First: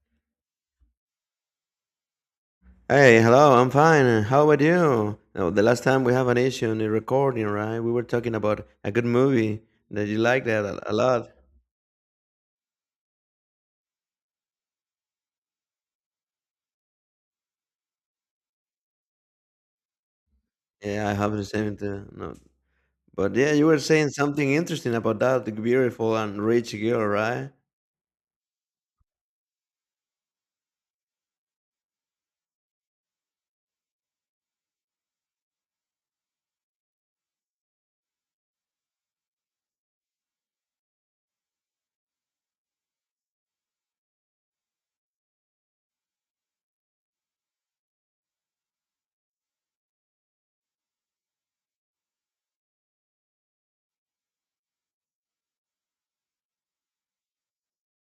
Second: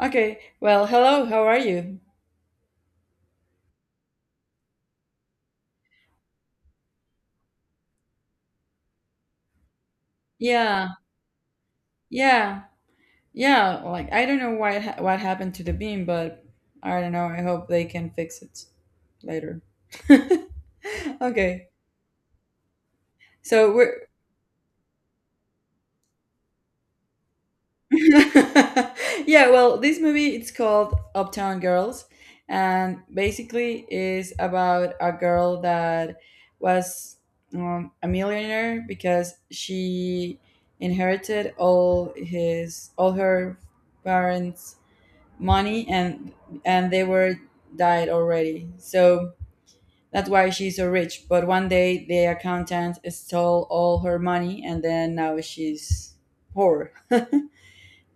Okay. Well, hello. How are you? Hey, hello, I'm fine. How about you? Oh, the last time we have an issue in the recording, right? We were talking about a good movie that you like that a Yeah. lot. Yeah. Yeah. Like I don't know why what happened to the beam, but I don't know. I hope they can fix it later. Yeah, I have the Okay. same too. No. But yeah, you So were we're saying something interesting about that beautiful and rich girl, right? yeah, well, this movie it's called Uptown Girls, and basically is about a girl that was a millionaire because she inherited all her parents' money and they were died already. So that's why she's so rich. But one day the accountant stole all her money, and then now she's poor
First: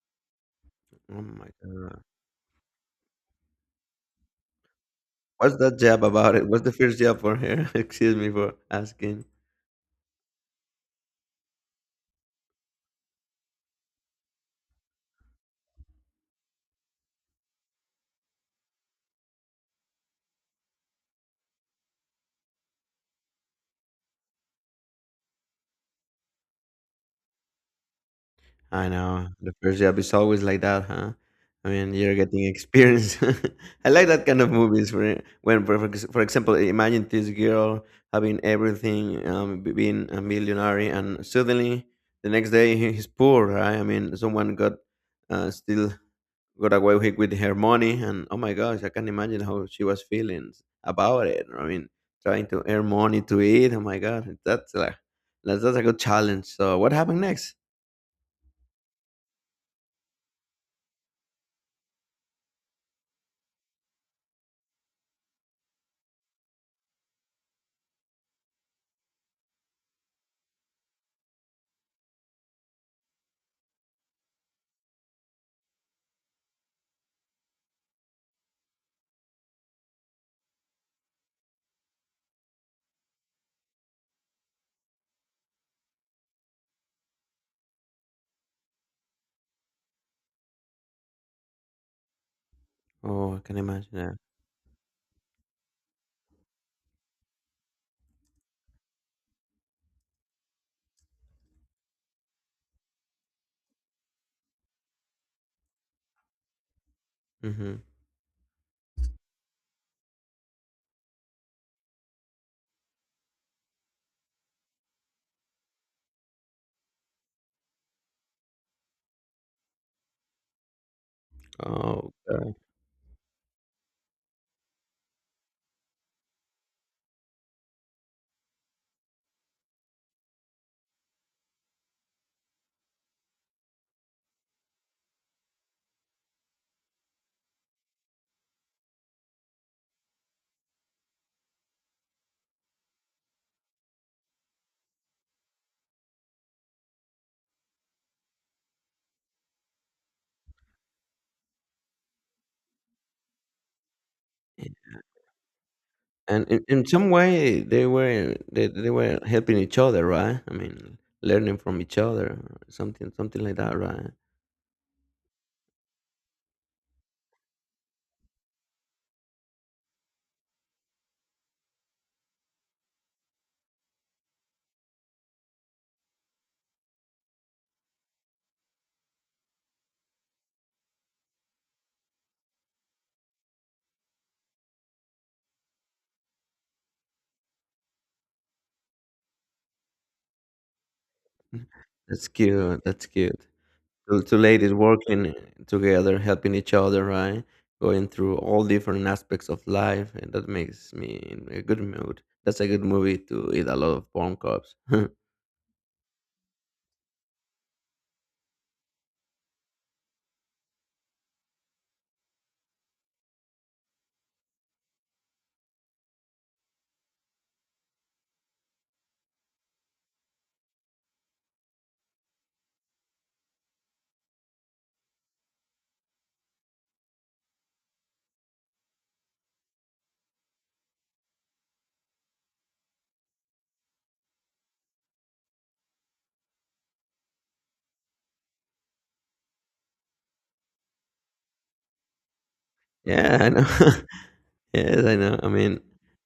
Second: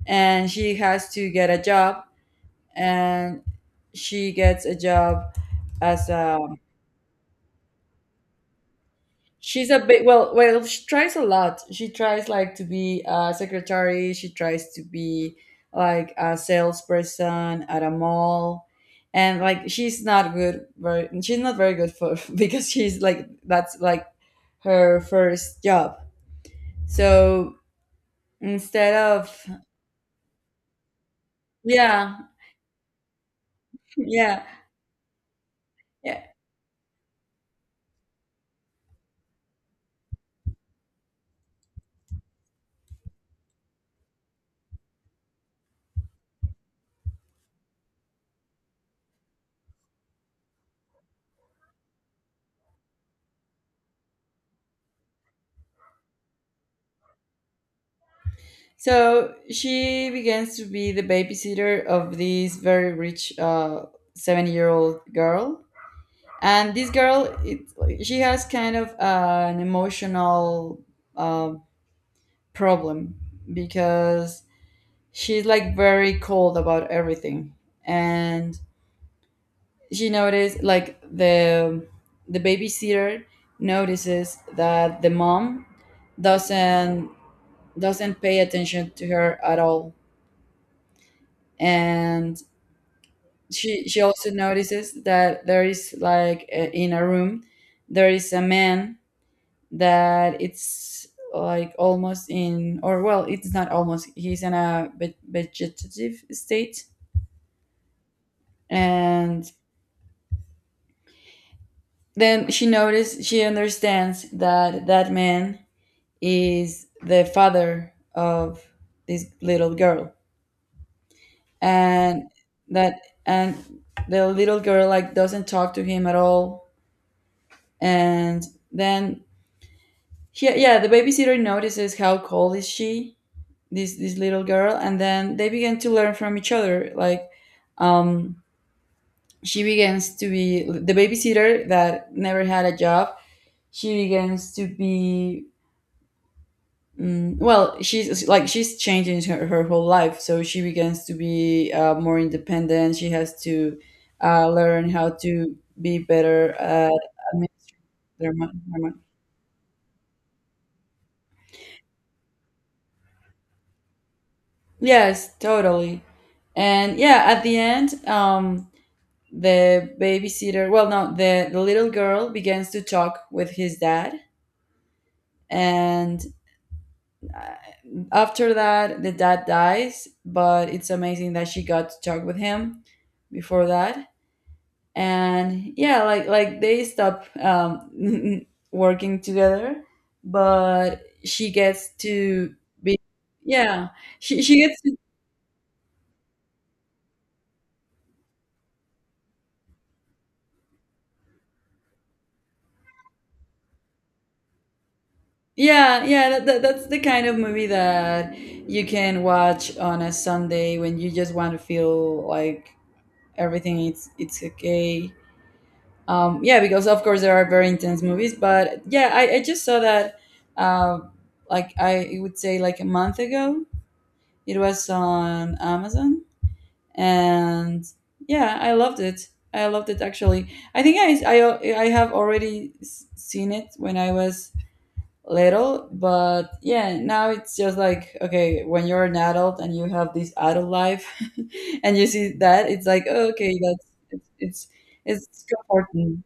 and she has Oh to my get a God. job, and she gets a job What's that job as about a it? What's the first job for her? Excuse me for asking. she's a bit, well, she tries a lot, she tries like to be a secretary, she tries to be like a salesperson at a mall, and like she's not very good for because she's like, that's like her first job, so I instead know. of The first job is always like that, huh? I mean, you're yeah. getting experience. I like that kind Yeah, of movies where, when, for, for ex- yeah. for example, imagine this girl having everything, being a millionaire, and suddenly the next day he's poor, right? I mean, someone got still got away with her money, and oh my gosh, I can imagine how she was feeling about it. I mean, trying to earn money to eat. Oh my god, that's like that's a good challenge. So what happened next? So she begins to be the babysitter of this very rich 7-year-old girl, and this girl, she has kind of an emotional uh, problem because she's like very cold about everything, and she noticed like the babysitter notices that the mom doesn't doesn't pay attention to her at all, and Oh, I can she imagine she that. also notices that there is like, in a room there is a man that it's like almost in or well, it's not almost, he's in a vegetative state. Hmm. And then she understands that that man is the father of this little girl, Oh, and God. that and the little girl like doesn't talk to him at all. And then, yeah, the babysitter notices how cold is she, this little girl, and then they begin to learn from each other. Like, um, she begins to be the babysitter that never had a job. She begins to be mm, well. She's like she's changing her whole life, so she begins to be more independent. She has to learn how to be And better in at some way, they were administering her they, they money. were helping each other, right? I mean, learning from each other, or something like that, right? Yes, totally. And yeah, at the end, the babysitter well, no, the little girl begins to talk with his dad. And uh, after that the dad dies, but it's amazing that she got to talk with him before that. And yeah, like they stop, working together, but she Mm. gets That's to cute. be That's cute. yeah, Two she ladies gets to. working together, helping each other, right? Going through all different aspects of life, and that makes me in a good mood. That's a good movie to eat a lot of corn cobs. Yeah, yeah, that's the kind of movie that you can watch on a Sunday when you just want to feel like everything it's okay. Yeah, because of course there are very intense movies, but yeah, I just saw that, uh, like I would say like a month ago. It was on Amazon, and yeah, I loved it. I loved it actually. I think I have already seen it when I was little, but yeah, now it's just like, okay, when you're an adult and you have this adult life and you see that, it's like, oh, Yeah, I okay, know. It's Yes, I it's, know. it's I mean, comforting.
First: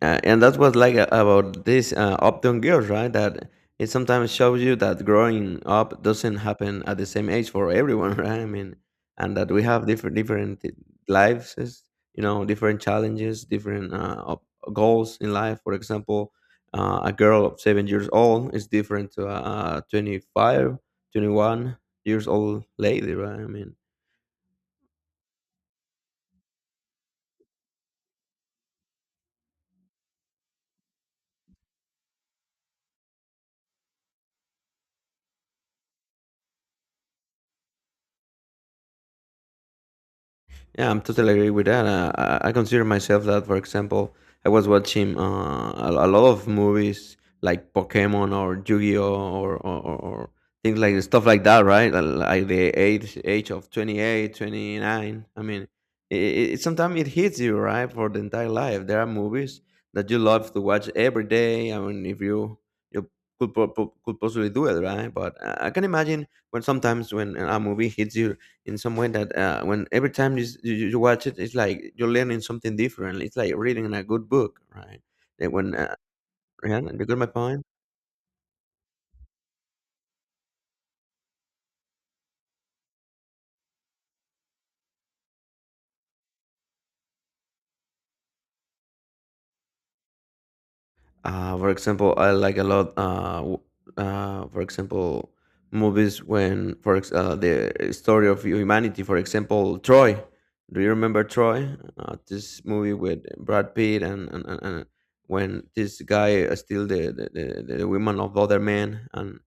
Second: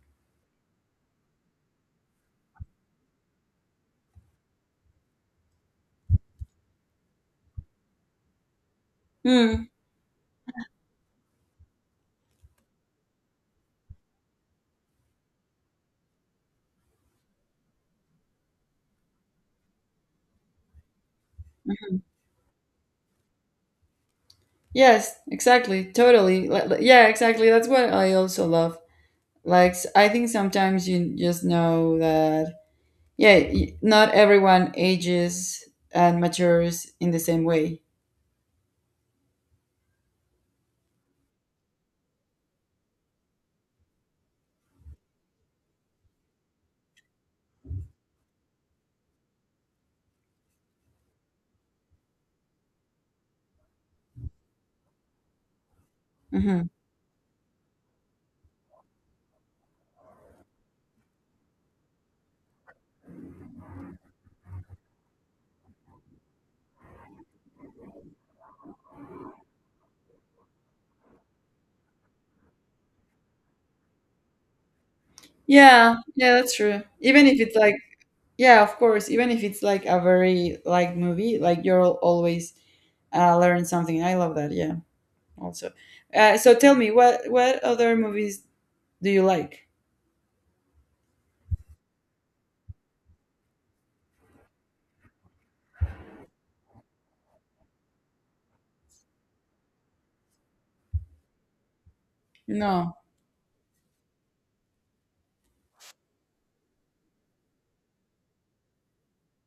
And that's what like about this Uptown Girls, right? That it sometimes shows you that growing up doesn't happen at the same age for everyone, right? I mean, and that we Hmm. have different lives, different challenges, different goals in life. For example, a girl of 7 years old is different to a 25, twenty-one Mhm. years old lady, right? I mean, Yes, exactly, totally. Yeah, exactly, that's what I also love. Like, I think sometimes you just know that, yeah, not everyone ages and matures in the same way. yeah, I'm totally agree with that. I consider myself that. For example, I was watching a lot of movies like Pokemon or Yu-Gi-Oh or things like stuff like that, right? Like the age of 28, 29. I mean, it, Hmm. Sometimes it hits you right for the entire life. There are movies that you love to watch every day. I mean, if you could, could possibly do it, right? But I can imagine when sometimes when a movie hits you in some way that when every time you watch it, it's like you're learning something different. It's like reading a good book, right? That when Yeah, yeah, that's yeah, true, you got even my if it's point. like, yeah, of course. Even if it's like a very like movie, like, you'll always learn something. I love that. Yeah, also. So tell me, what other movies do you like? For example, I like a lot. For example, movies when the story of humanity. For example, Troy. Do you remember Troy? This movie No. with Brad Pitt and when this guy steal the women of other men and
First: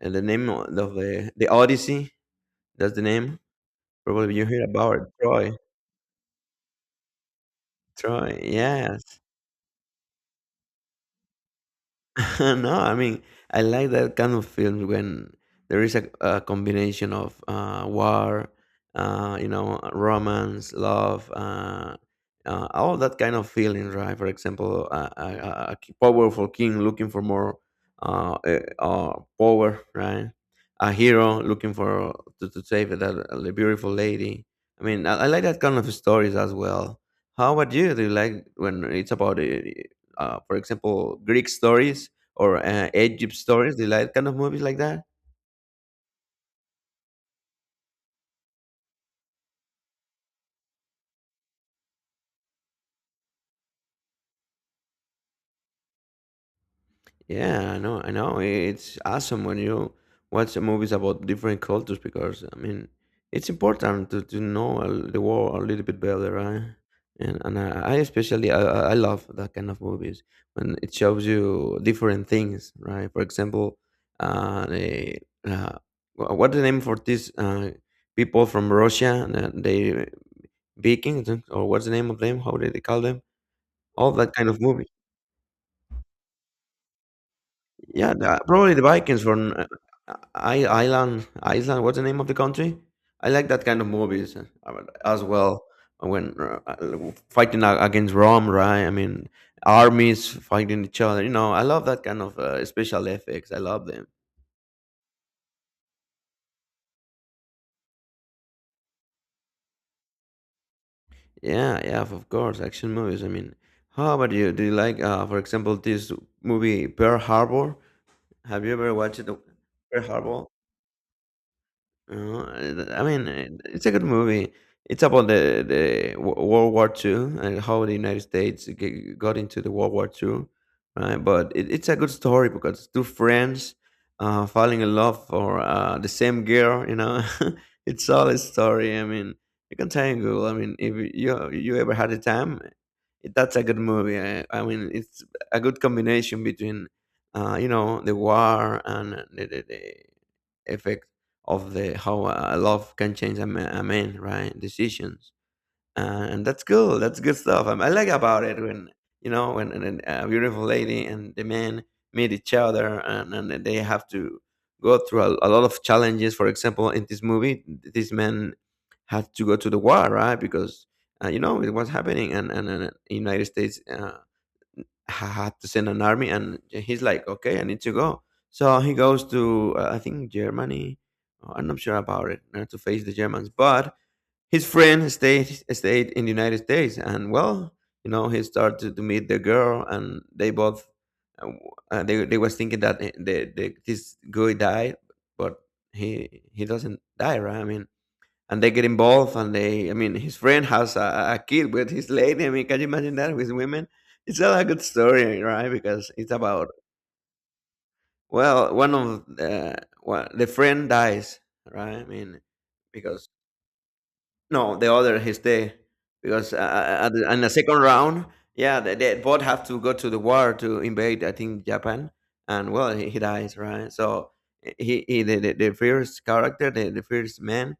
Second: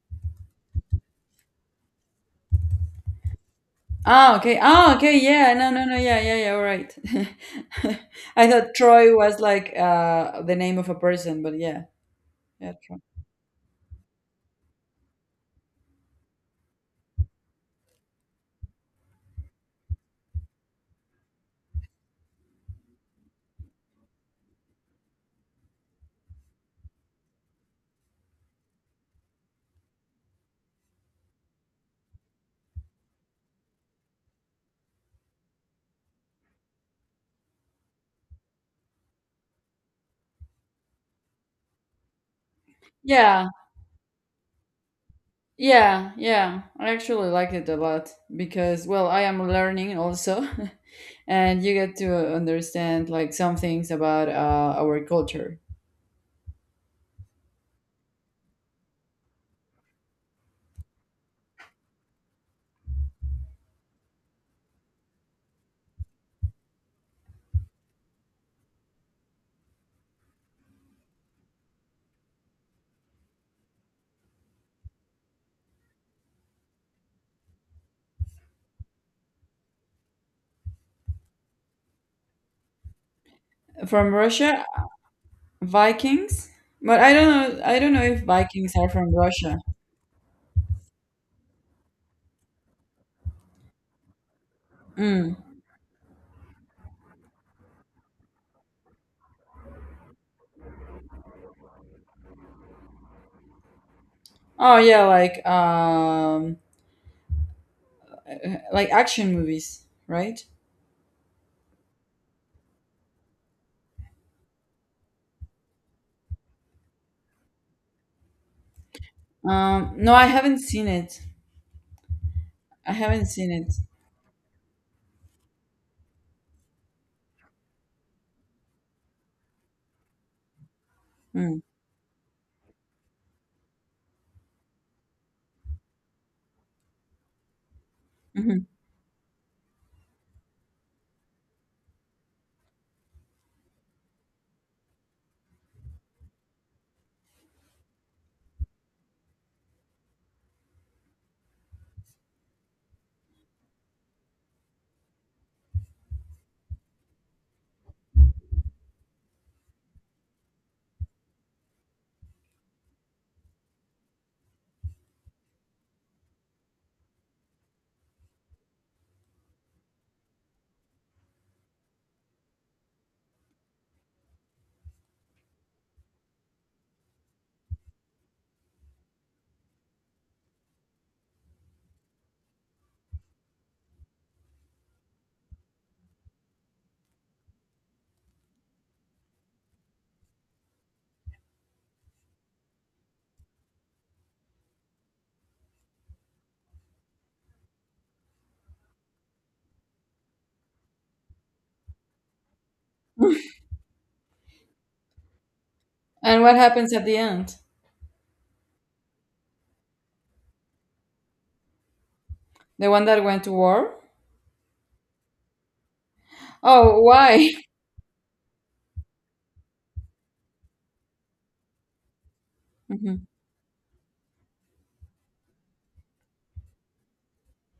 the name of the Odyssey. That's the name? Probably Oh, you okay. heard Oh, about it. okay. Yeah. Troy. No, no, no. Yeah, yeah, yeah. All right. Troy. I thought Yeah. Troy was like, the name of a person, but yeah, yeah, No, I Troy. mean, I like that kind of films when there is a combination of war, you know, romance, love, all that kind of feelings, right? For example, a powerful king looking for more power, right? A hero looking for to save that the beautiful lady. I mean, I like that kind of stories as well. How about you? Do you like when it's about for example, Greek stories or Egypt Yeah, stories? They like kind of movies like that. yeah, yeah. I actually liked it a lot because, well, I am learning also. And you get to understand like some things about, our culture. Yeah, I know, I know. It's awesome when you watch movies about different cultures, because I mean, it's important to know the world a little bit better, right? And I especially, I love that kind of movies when it shows you different things, right? For example, uh, the, uh what's the name for these people from Russia? They Vikings, or what's the name of them? How do they call them? All From that kind of Russia. movie. Vikings, but I don't know. I don't know Yeah, if Vikings probably the are from Vikings from Russia. Ireland. Iceland. What's the name of the country? I like that kind of movies as Mm. well. When fighting against Rome, right? I mean, armies fighting each other. You know, I love that kind of special effects. I love them. Oh yeah, like action movies, right? Yeah, yeah, of course, action movies. I mean, how about you? Do you like, for example, this movie Pearl Harbor? Have you ever watched it, Pearl No, I Harbor? haven't seen it. Oh, I I haven't mean, seen it. it's a good movie. It's about the World War Two, and how the United States got into the World War II, right? But Mm. It's a good story, because it's two friends falling in love for the same girl, you know. It's solid Hmm. story. I mean, you can tangle. I mean, if you ever had a time, that's a good movie. I mean, it's a good combination between, you know, the war and the of the how a love can change a man, right? Decisions, and that's cool. That's good stuff. I like about it when you know when a beautiful lady and the man meet each other, and they have to go through a lot of challenges. For example, in this movie, this man had to go to the war, right? Because you know it was happening, and in United States. Had to send an army, and he's like, okay, I need to go. So he goes to, I think, Germany. Oh, I'm not sure about it, to face the Germans, but his friend stayed in the United States. And well, you know, he started to meet the girl, and they both, uh, w- they was thinking that, the this guy died, but he doesn't die, right? I mean, and they get involved, and they, I mean, his friend has a kid with his lady. I mean, can you imagine that? With women, it's not a good story, right? Because it's And what about, happens at the end? well, one of the friend dies, right? I mean, The one that because went to war? no, the other he stay, because Oh, in why? the second round. Yeah, they both have to go to the war to invade, I think, Japan. And well, Hmm. he dies, right? So the first character, the first man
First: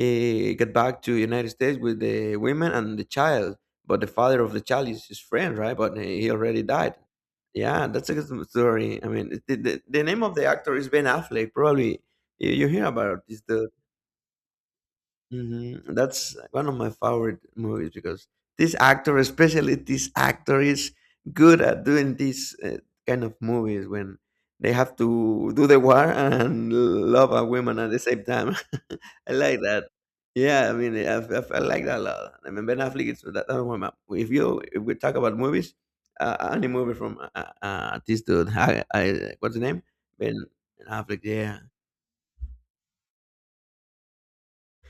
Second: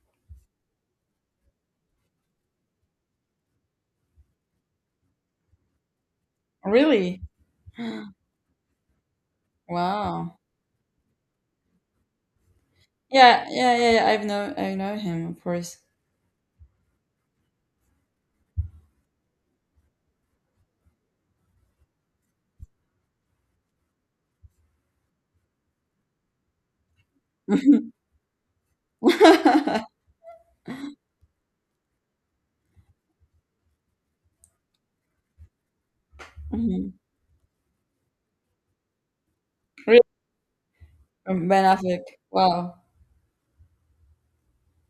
get back to United States with the women and the child. But the father of the child is his friend, right? But he already died. Really? Yeah, that's a good story. I mean, the name of Wow. the actor is Ben Affleck. Probably you hear about it. It's Yeah, the, yeah, yeah, yeah. I know him, of hmm, course. that's one of my favorite movies, because this actor, especially this actor, is good at doing these kind of movies when they have to do the war and love a woman at the same time. I like that. Yeah, I mean, I like that a lot. I mean, Ben Affleck is that, that one. If you, if we talk about movies, any Mhm. Really? movie from, this dude, what's the name? Ben Affleck. From Yeah, Ben Affleck. Wow.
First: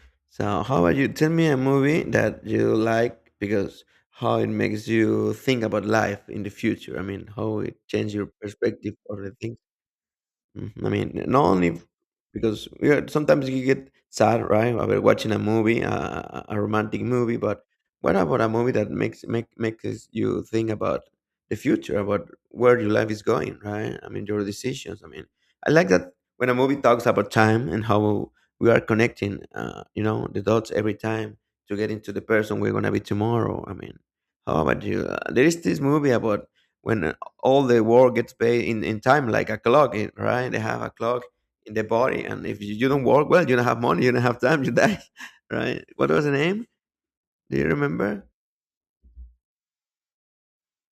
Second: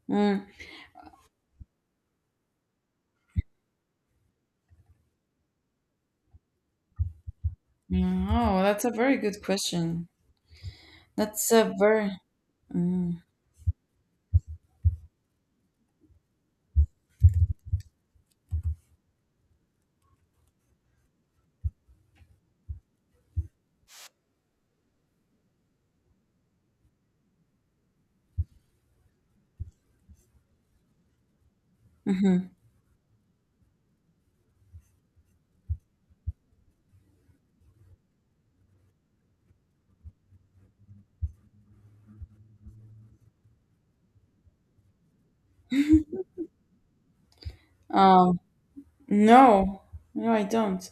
Mm. so, how about you? Tell me a movie that you like, because how it makes you think about life in the future. I mean, how it changes your Oh, that's a perspective, very or the, good question. mhm. I mean, not That's a only very. because we are, Mm. sometimes you get sad, right, about watching a movie, a a romantic movie, but what about a movie that makes you think about the future, about where your life is going, right? I mean, your decisions. I mean, I like that when a movie talks about time and how we are connecting, you know, the dots every time to get into the Hmm. person we're gonna be tomorrow. I mean, how about you? There is this movie about when, all the work gets paid in time, like a clock, right? They have a clock in the body, and if you don't work well, you don't have money, you don't have time, you die, right? What was the name? Do you remember? Um. No, no, I don't.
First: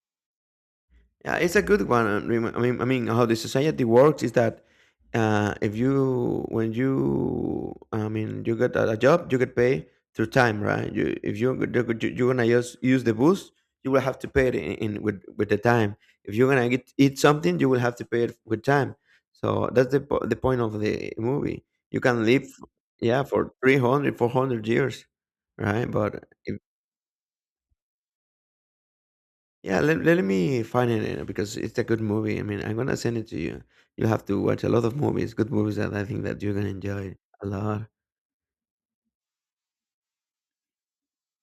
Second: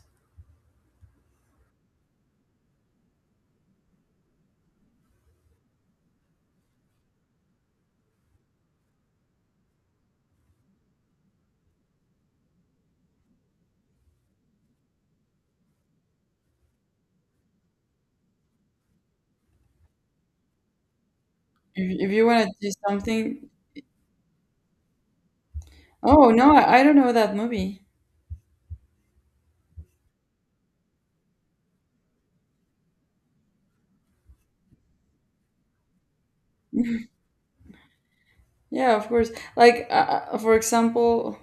Yeah, it's a good one. And I mean, how the society works is that, if you, when you, I mean, you get a job, you get paid through time, right? You, if you you're gonna just use the bus, you will have to pay it in with the time. If you're gonna get, eat something, you will have to pay it with time. So that's the point of the movie. If, You if can you want live, to do yeah, something, for 300, 400 years, right? But oh no, I don't know that movie. yeah, let me find it because it's a good movie. I mean, I'm gonna send it to you. You'll have to watch a lot of movies, good movies that I think that you're gonna enjoy a lot. Yeah, of course. Like, for example,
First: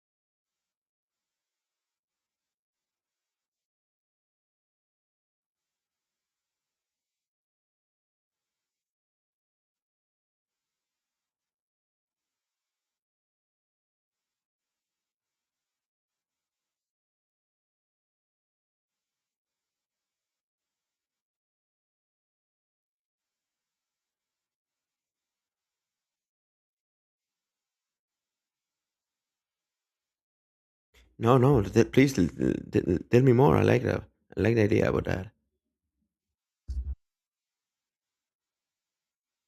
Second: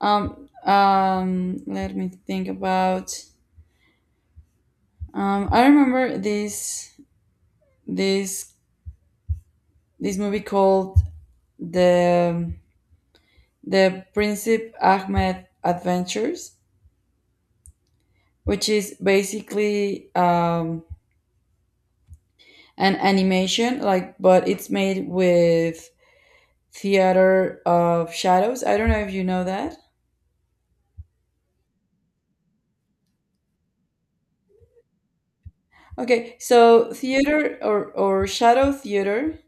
let me think about. I remember this this movie called the the Princip Ahmed Adventures, which is basically, an animation, like, but it's made with Theater of Shadows. I don't know if you know that. No, no, please tell me more. I like that. I like the idea about that. Okay, so theater, or shadow theater,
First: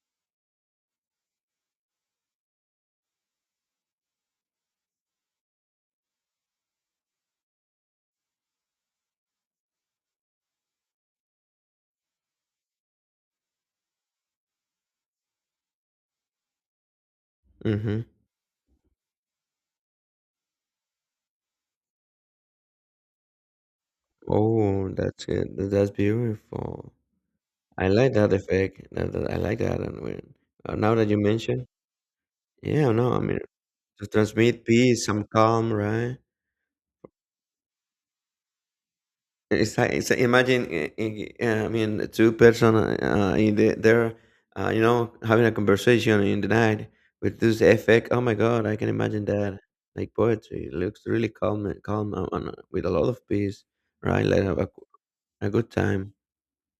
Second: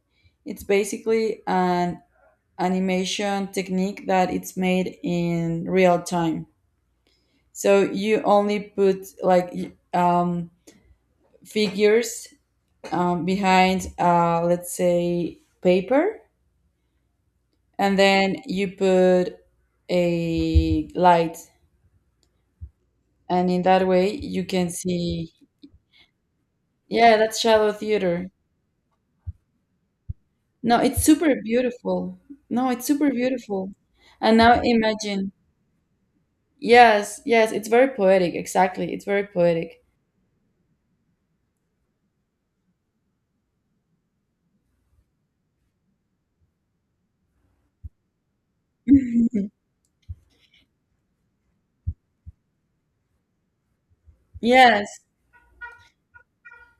it's basically an animation technique that it's made in real time. So you only put, like, figures, behind, let's say, paper, and Mm-hmm. then you put a light, and in that way you can Oh, that's see. good. That's beautiful. Yeah, that's shadow I like theater. that effect. I like that. And when, No, now it's that you super mention, beautiful. No, it's yeah, super no, I mean, beautiful. to And now transmit peace, some imagine. calm, right? Yes, yes, it's very poetic. Exactly, it's very It's poetic. like, it's imagine, mean, two person in the, they you know, having a conversation in the night with this effect. Oh my God, I can imagine that. Like poetry, it looks really calm, and with a lot of peace, right? Like a, a Yes, a good time.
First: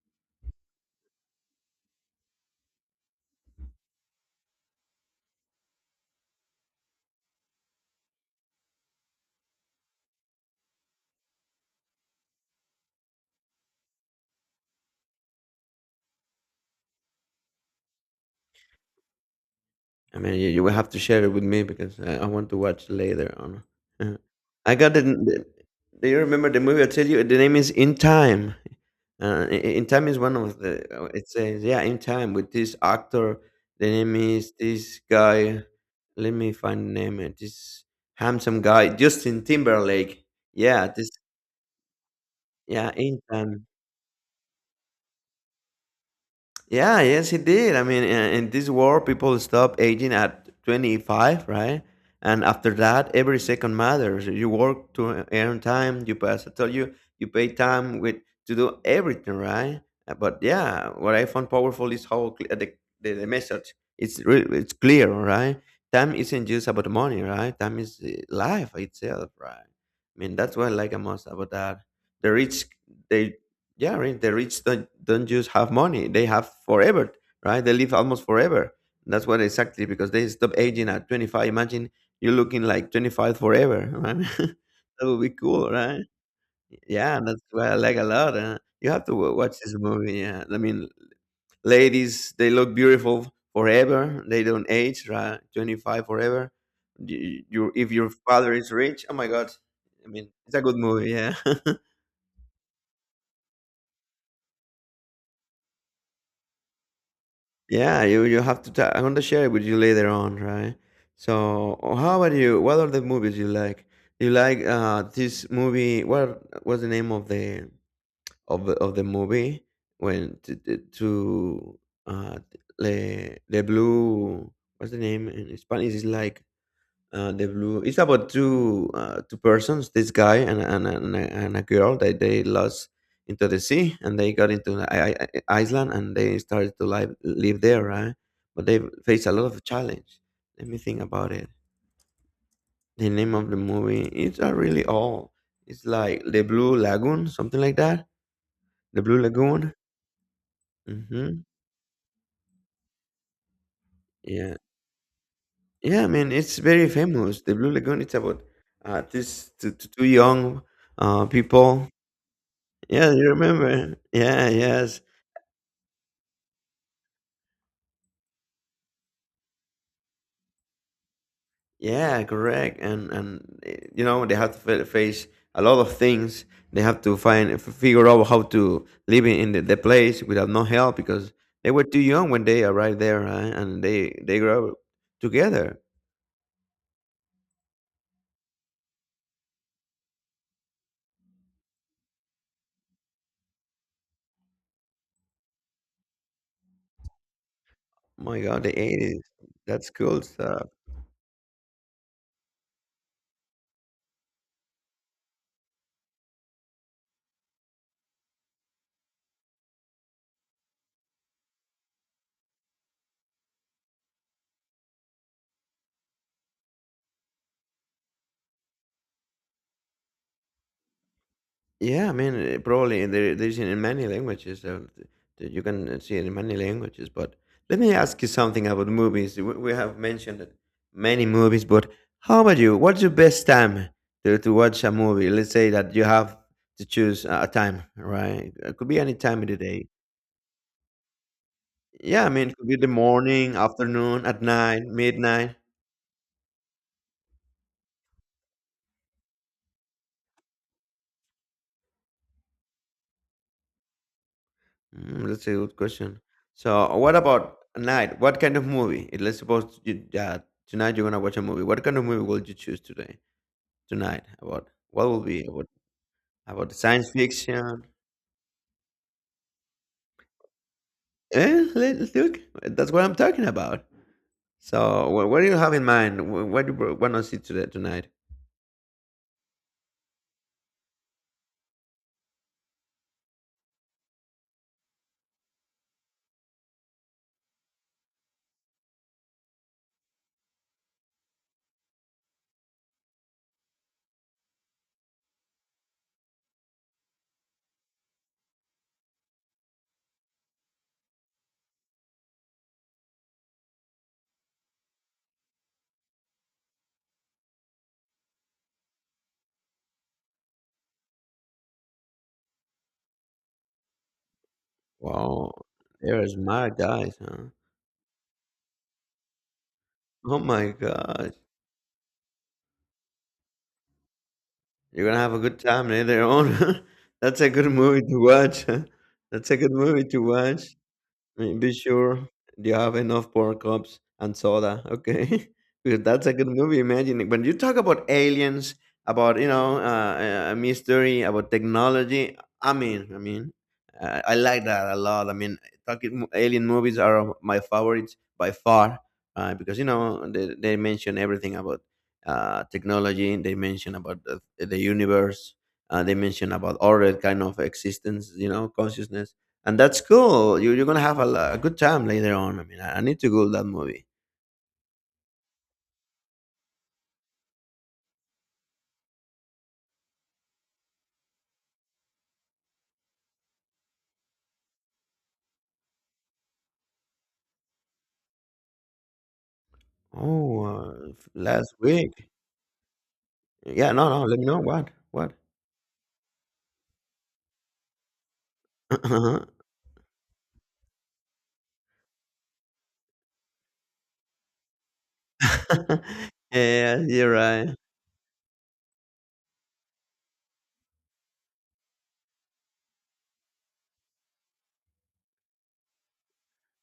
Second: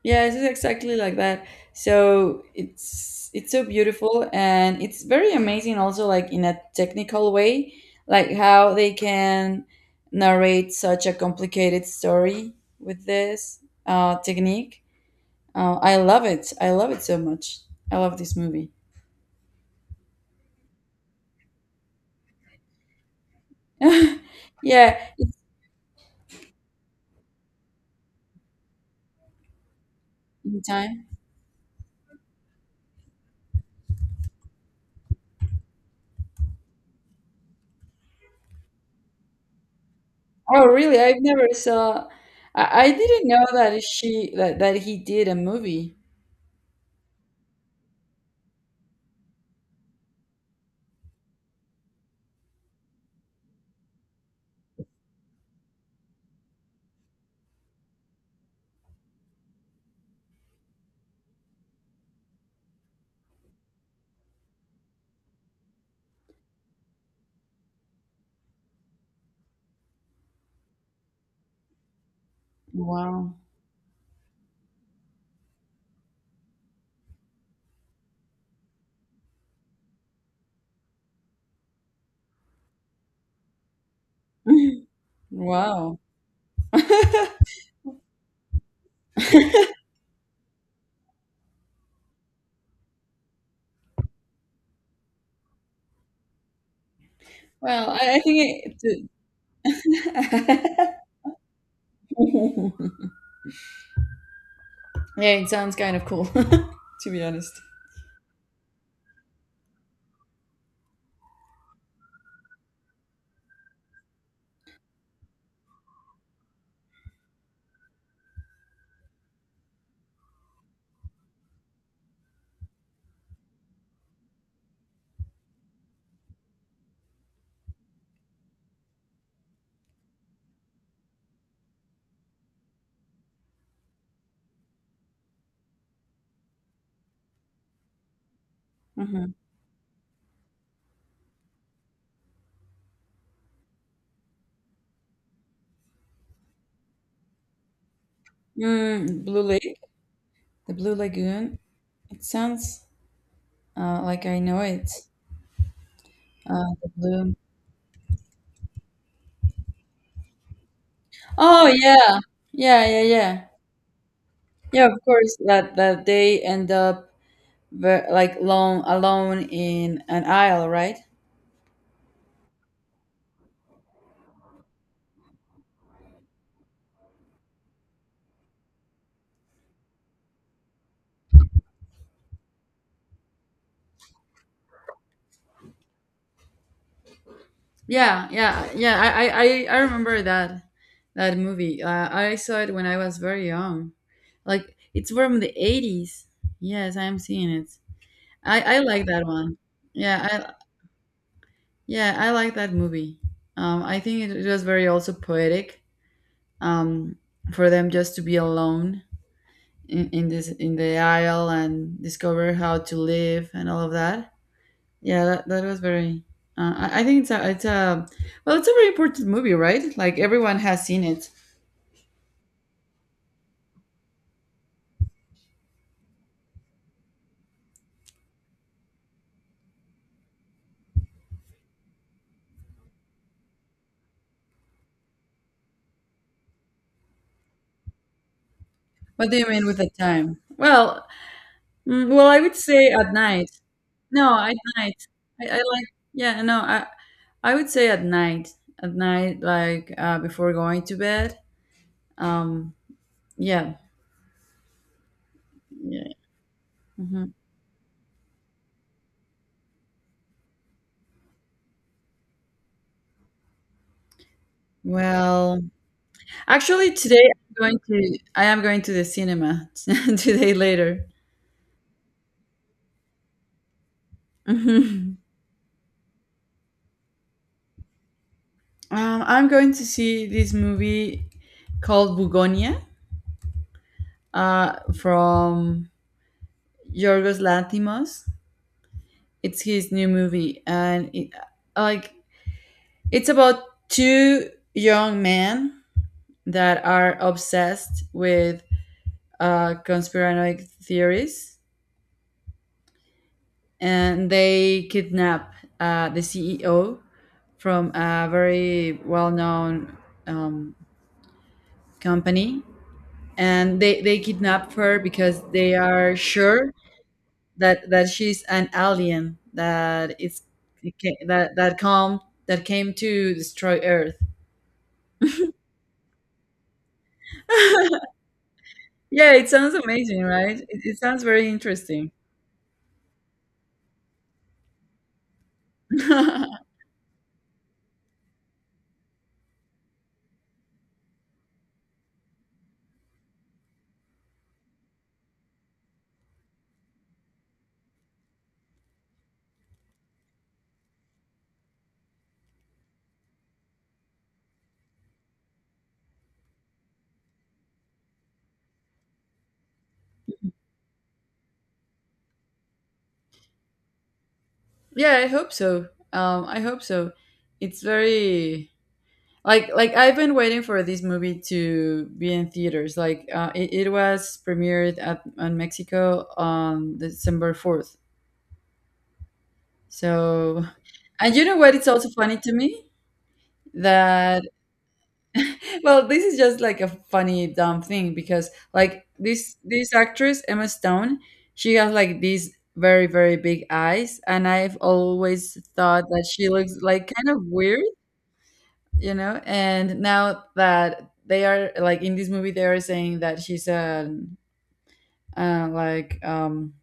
yeah, it is exactly like that. So it's so beautiful, and it's very amazing also, like in a technical way, like how they can narrate such a complicated story with this, technique. I love it. I love it so much. I love this movie. I mean, you will have to share it with me because I want to watch later on. Uh, I got Yeah, the. The- Do you remember the movie? I tell you, the name is In Time. In Time is one of in the. time. It says, yeah, In Time with this actor. The name is this guy. Let me find the name. This handsome guy, Justin Timberlake. Oh, Yeah, really? this. I've never saw. I, Yeah, I In didn't know Time. that that he did a movie. Yeah, yes, it did. I mean, in this world, people stop aging at 25, right? And after that, every second matters. You work to earn time. You pass. I tell you, you pay time with to do everything, right? But yeah, what I found powerful is how the message. It's clear, right? Time isn't just about money, right? Time is life itself, right? I mean, that's what I like the most about that. The rich, Wow. they Yeah, right. The rich don't just have money; they have forever, right? They live almost forever. That's what exactly because they stop aging at 25. Imagine you looking like 25 forever. Right? That would be cool, Wow. right? Yeah, that's what I like a lot. You have to watch this movie. Yeah, I mean, ladies, they look beautiful forever. They don't age, right? 25 forever. You, Well, if your I father is think rich, it. oh my god! I mean, it's a good movie. Yeah. Yeah, it sounds kind of cool, to be honest. Yeah, you have to. I'm gonna share it with you later on, right? So, how about you? What are the movies you like? You like this movie? What was the name of the movie when to uh the blue? What's the name in Spanish? Is like the blue. It's about two two persons, this guy and a girl that they lost into the sea and they got into the iceland and they started to live there, right? But they faced Hmm. a lot of challenge. Let me think about it. The name of the movie, it's not really all. It's like the blue lagoon, something like that. The blue Blue lagoon. Lake, the Blue Mm-hmm. Lagoon. It sounds, like I Yeah, know it. yeah, I mean, it's The very blue. famous. The blue lagoon, it's about this two, two two young Oh people. yeah, yeah, yeah, Yeah, you yeah, remember. Yeah, yeah. Of yes. course, that they end up, ver- like lone alone in an isle, right? Yeah, correct. And you know, they have to face a lot of things. They have to find figure out how to live in the place without no help because they were too young when they arrived there, right? And they grew up together. Yeah, yeah, yeah. I remember that movie. I saw it when I was very young. Like it's from the 80s. Yes, I am seeing it. My God, the I like 80s. that one. That's cool Yeah, stuff. I like that movie. I think it was very also poetic. Um, for them just to be alone, in the aisle, and discover how to live and all of that. Yeah, that was very. I think it's a well, it's a very important movie, right? Like everyone has seen it. Yeah, I mean, probably there is in many languages. You can see it in many languages. But let me ask you something about movies. We have mentioned that many movies, but how about you? What's your best time to watch a movie? Let's say that you have to choose a time, right? It could be any What do time you of the mean with day. the time? Well, Yeah, I I mean, would it could be the say at night. morning, afternoon, No, at at night, night. I midnight. like, yeah. No, I would say at night. At night, like, before going to bed. Um. Yeah. Mm, that's a good Yeah. question. So, what Hmm. about a night? What kind of movie? It- Let's suppose tonight you're gonna watch a movie. What kind of movie will you choose today, tonight? About what will be Well, about the actually, science today fiction? I am going to the cinema today later. Look, that's what I'm talking about. So, what do you have in mind? What do you want to see today tonight? I'm going to see this movie called Bugonia, from Yorgos Lanthimos. It's his new movie, and like it's about two young men that are obsessed with, conspiranoid theories, and they kidnap, the CEO from a very well-known, um, company, and they kidnap her because Wow, they are they're sure smart guys, huh? that she's an alien that Oh is my gosh, that that come that came to destroy Earth. you're gonna have a good time later on. That's a good movie to watch. Yeah, it That's a good sounds movie to amazing, right? It, watch. it sounds very Mm, be interesting. sure you have enough pork cups and soda, okay? Because that's a Yeah, good movie. Imagine when you talk about aliens, about you know, mystery, about technology. I mean, I like that a lot. I mean, alien movies are my favorites by far because you know they mention everything about technology. They mention about the universe. They mention about other kind of existence, you know, consciousness, and that's cool. You're gonna have a good time later on. I mean, I need to go to that movie. I hope so. I hope so. It's very, like I've been waiting for this movie to be in theaters. Like, it was premiered at on Mexico on December 4th. So, Oh, and you know what? last It's also week. funny to me Yeah, no, no. Let that, me know what. well, this is just like a funny dumb thing because like Uh-huh. this actress Emma Stone, she has like these very, very big eyes, and I've always thought that she looks Yeah, like you're kind of right. weird, you know, and now that they are like in this movie, they are saying that she's a, uh, like um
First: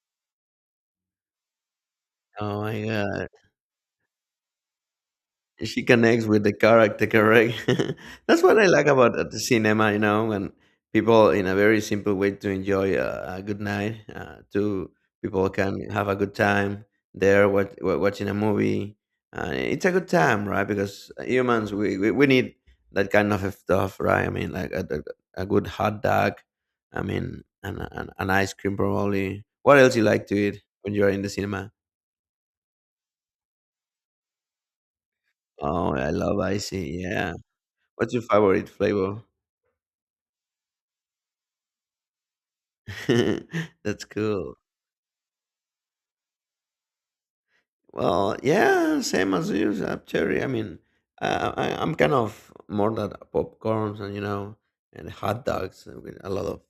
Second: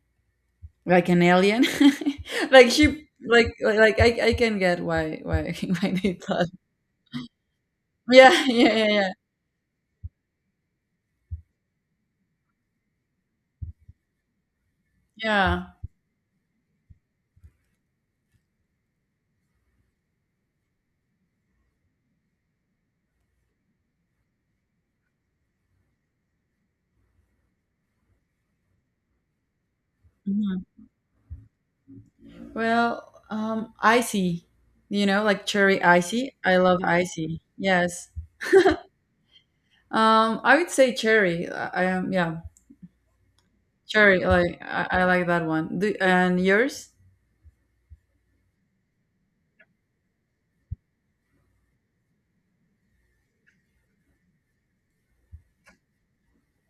like an alien. Oh like my she god. Like I can get why She why they connects with thought. the character, correct. That's Yeah, what I yeah, yeah, like yeah, about the cinema, you know, when people in a very simple way to enjoy a good night. Two people yeah. can have a good time there, watching a movie. It's a good time, right? Because humans, we need that kind of stuff, right? I mean, like a good hot dog, I mean an ice cream. Probably what else you like to Mm-hmm. eat when you're in the cinema? Well, icy, like cherry Oh, I icy. love I love icy, yeah. icy. Yes. What's your favorite flavor? I would say cherry. I am, yeah, That's cherry. cool. Like, I like that one. And yours? Well, yeah, same as you, cherry. I mean, I'm kind of more that popcorns, and you know, and hot dogs with a lot of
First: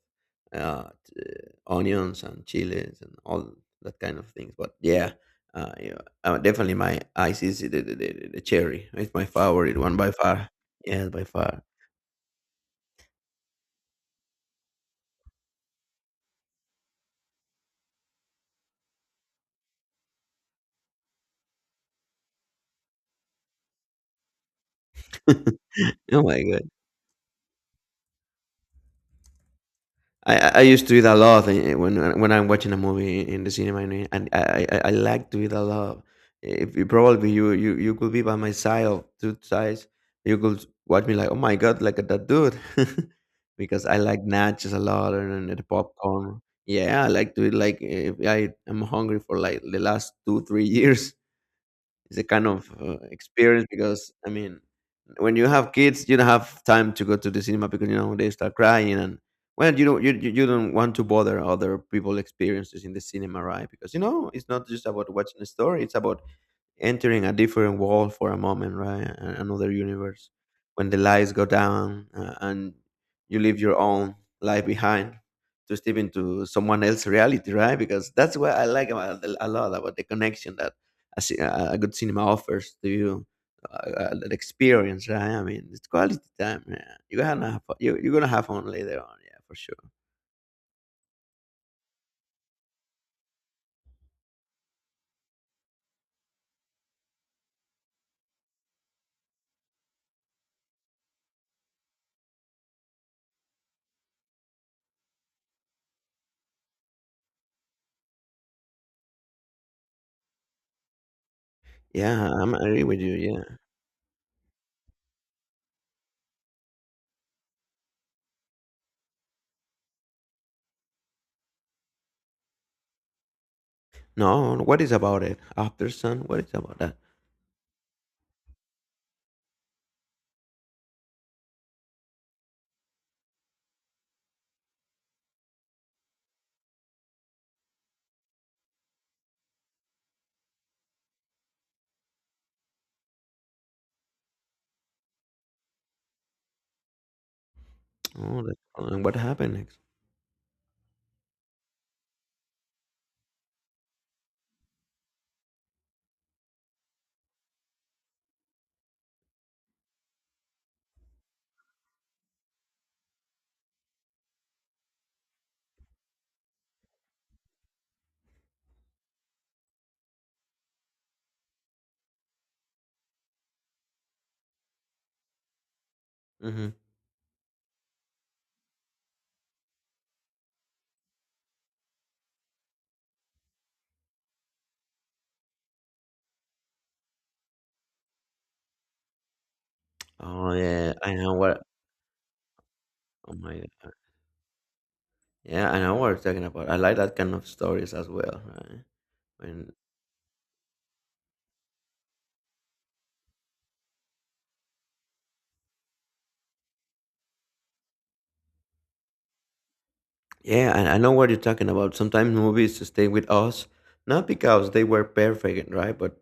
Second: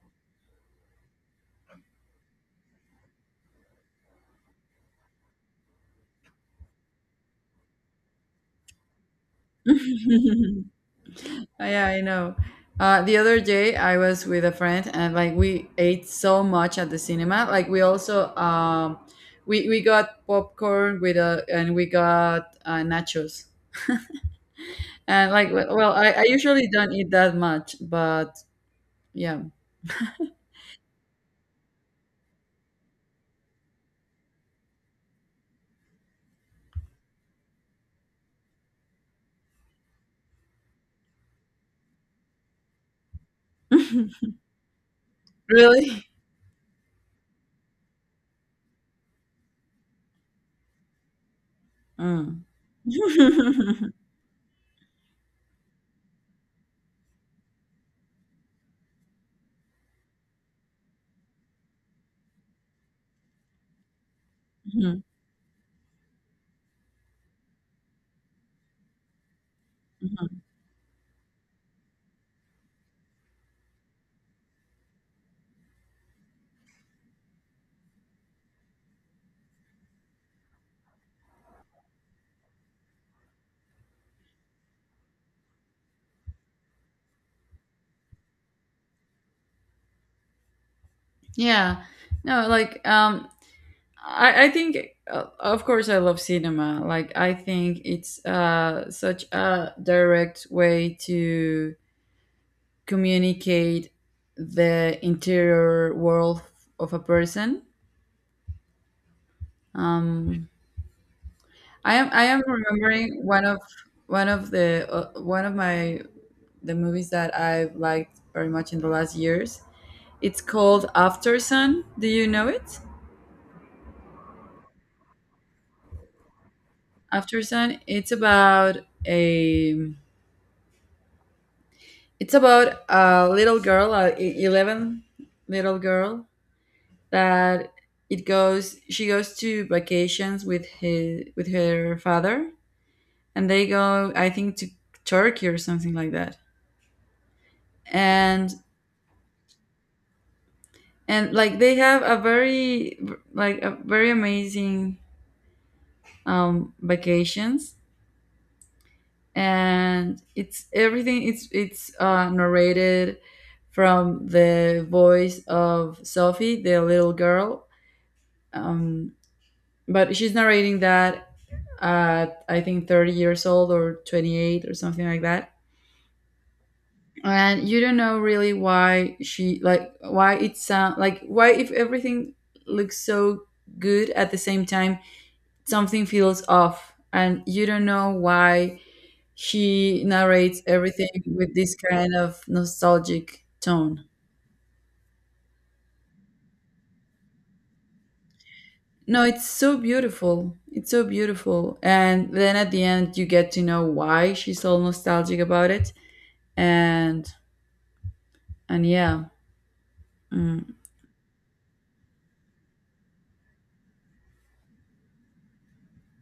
uh, t- onions and chilies and all that kind of things. But yeah, uh, yeah, definitely my ice is the cherry. It's my favorite one by far. Yeah, by far. Yeah, I know. The other day, I was with a friend, and like we ate so much at the cinema. Like we also, we got popcorn, and we got, nachos. And like, well, well, I Oh my god. usually don't eat that much, but yeah. I used to eat a lot when I'm watching a movie in the cinema, and and I like to eat a lot. If you probably you could be by my side of two sides, you could watch me like, oh my god, like that dude, because I like nachos a lot, and the Really? popcorn. Yeah, I like to eat like if I am hungry for like the last 2 or 3 years. It's a Mm. kind of experience because I mean, when you have kids, you don't have time to go to the cinema because you know they start crying and well, you don't want to bother other people' experiences in the cinema, right? Because you know it's not just Mhm, about watching a story; it's about entering a different world for a moment, right? A- Another universe mhm. when the lights go down and you leave your own life behind to step into someone else's reality, right? Because that's what I like about a lot about the connection that a good cinema offers to you. Uh, that experience, right? I mean, it's quality time. Yeah. You, you're gonna have fun later on, yeah, for sure. Yeah. No, like, I think, of course I love cinema. Like I think it's such a direct way to communicate the interior world of a person. Um I am I Yeah, am I'm agree with you. remembering one Yeah. of one of the one of my the movies that I've liked very much in the last years. It's called After Sun. Do you know it? No, no, what is about it after sun? What is about that? After Sun. It's about a. It's about a little girl, a 11 little girl that it goes. She goes to vacations with her father, and they go, I think, to Turkey or something like that. Oh, And that, and what happened? and like they have, a very amazing, vacations, and it's everything it's it's, narrated from the voice of Sophie, the little girl, um, but she's narrating that at, I think, 30 years old, or 28, or something like that, Mhm. and you don't know really why she like why it sound like why, if everything looks so good, at the same time something feels off, and you don't know why she Oh, narrates yeah, everything I know with what. this kind of Oh nostalgic my god. tone. Yeah, I know what you're talking about. I like that kind of stories as well, right? No, it's And so beautiful, it's so beautiful, and then at the end you get to know why she's so nostalgic about it, and and yeah. yeah, mm, I know what you're talking about. Sometimes movies stay with us, not because they were perfect, right? But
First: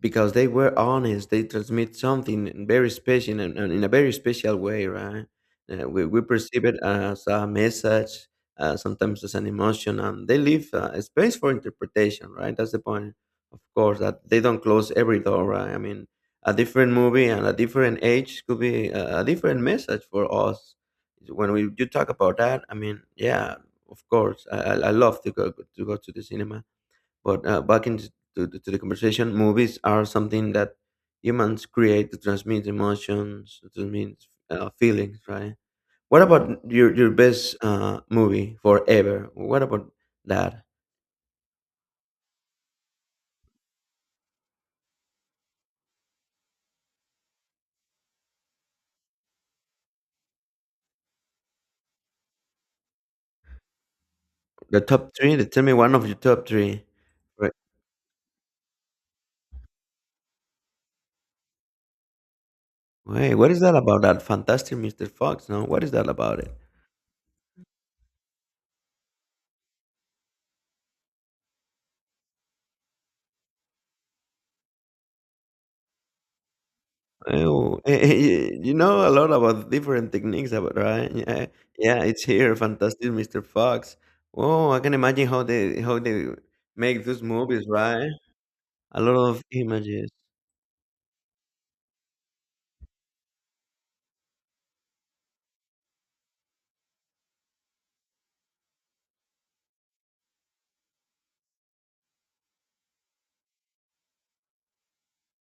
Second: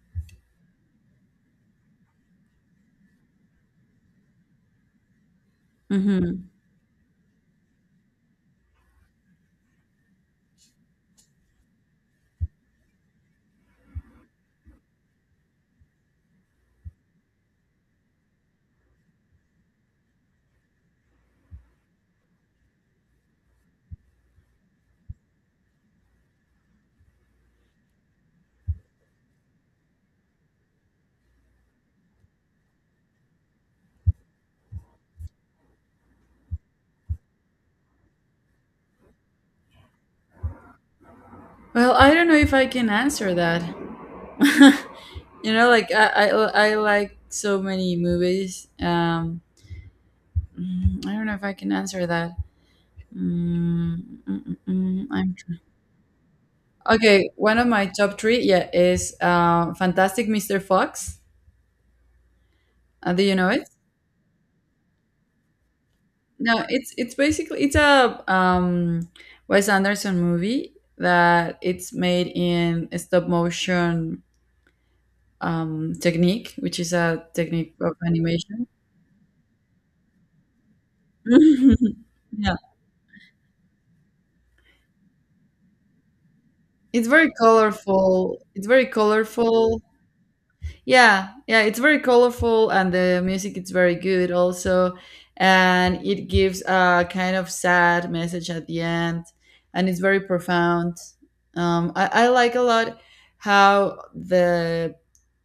because they were honest. They transmit something very special, and in a very special way, right? We we hmm. perceive it as a message, sometimes as an emotion, and they leave a space for interpretation, right? That's the point, of course, that they don't close every door, right? I mean, a different movie and a different age could be a different message for us when we do talk about that. I mean, yeah, of course I love to go to go to the cinema, but back into to the conversation, movies are something that humans create to transmit emotions, to transmit feelings, right? What about your best movie forever? What about that? Well, I don't know if I can answer that. Like, I like so many movies. I don't know if I can answer that. Mm, mm, mm, The mm, top I'm three? Then tr- tell me one of your top three. okay. Right. One of my top three, yeah, is, Fantastic Mr. Fox. Do you Wait, know what is it? that about? That Fantastic Mr. Fox? No, what is that about it? No, it's basically it's a, Wes Anderson movie that it's made in a stop motion, technique, which is a technique Oh, of animation. You know a lot about different techniques, about right? Yeah, yeah, it's here, Yeah, Fantastic Mr. Fox. Oh, I can imagine how they make it's those very movies, right? colorful. It's very A lot of colorful. images. Yeah, yeah, it's very colorful, and the music is very good also. And it gives a kind of sad message at the end, and it's very profound. I like a lot how the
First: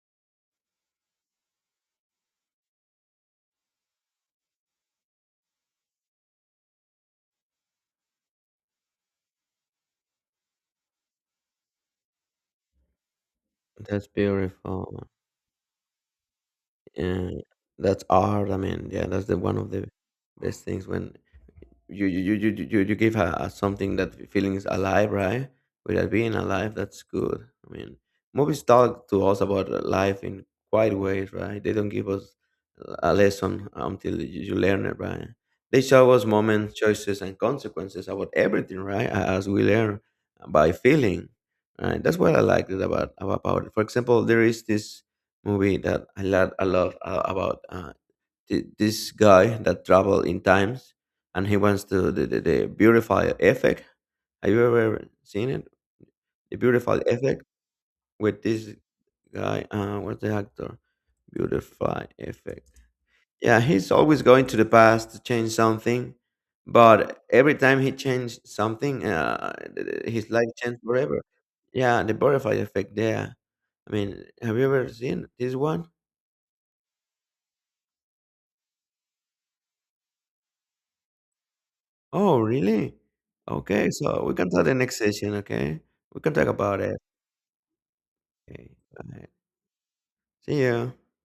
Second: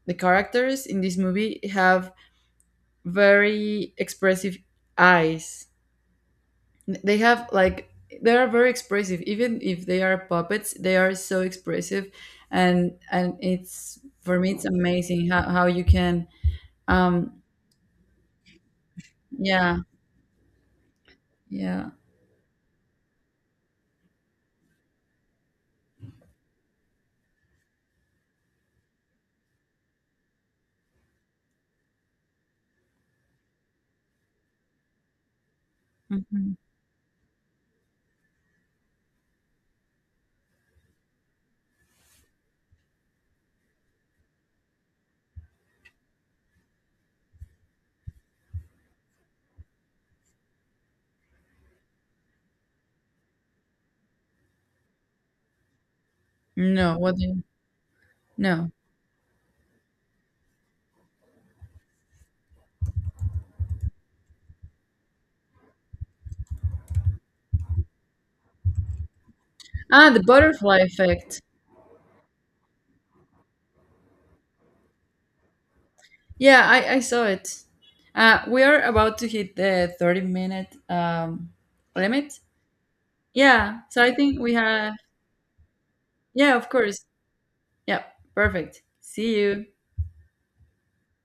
the characters in this movie have very expressive eyes. They have like they are very expressive, even if they are puppets, they are so expressive, and it's That's for me it's beautiful. amazing how you can, Yeah, um, that's art. I mean, yeah, that's the one of yeah, the best things when yeah. You give a something that feelings alive, right? Without being alive, that's good. I mean, movies talk to us about life in quite ways, right? They don't give us a lesson until you learn it, right? They show us Mhm. moments, choices, and consequences about everything, right? A- As we learn by feeling, right? That's what I like it about it. For example, there is this movie that I love this guy that travel in times and he wants to the beautify effect. Have you ever seen it, the No, beautify what do you, effect with this no. guy? What's the actor? Beautify effect. Yeah, he's always going to the past to change something, but every time he changed something Ah, the his life butterfly changed forever. effect. Yeah, the butterfly effect there, I mean, have you ever seen this one? Yeah, I saw it. We are about to hit the 30 minute, limit. Oh, really? Yeah, Okay, so I so we think can we, talk the have, next session, okay? We can talk yeah, of about it. course. Yeah, Okay, perfect. bye. See you. See you.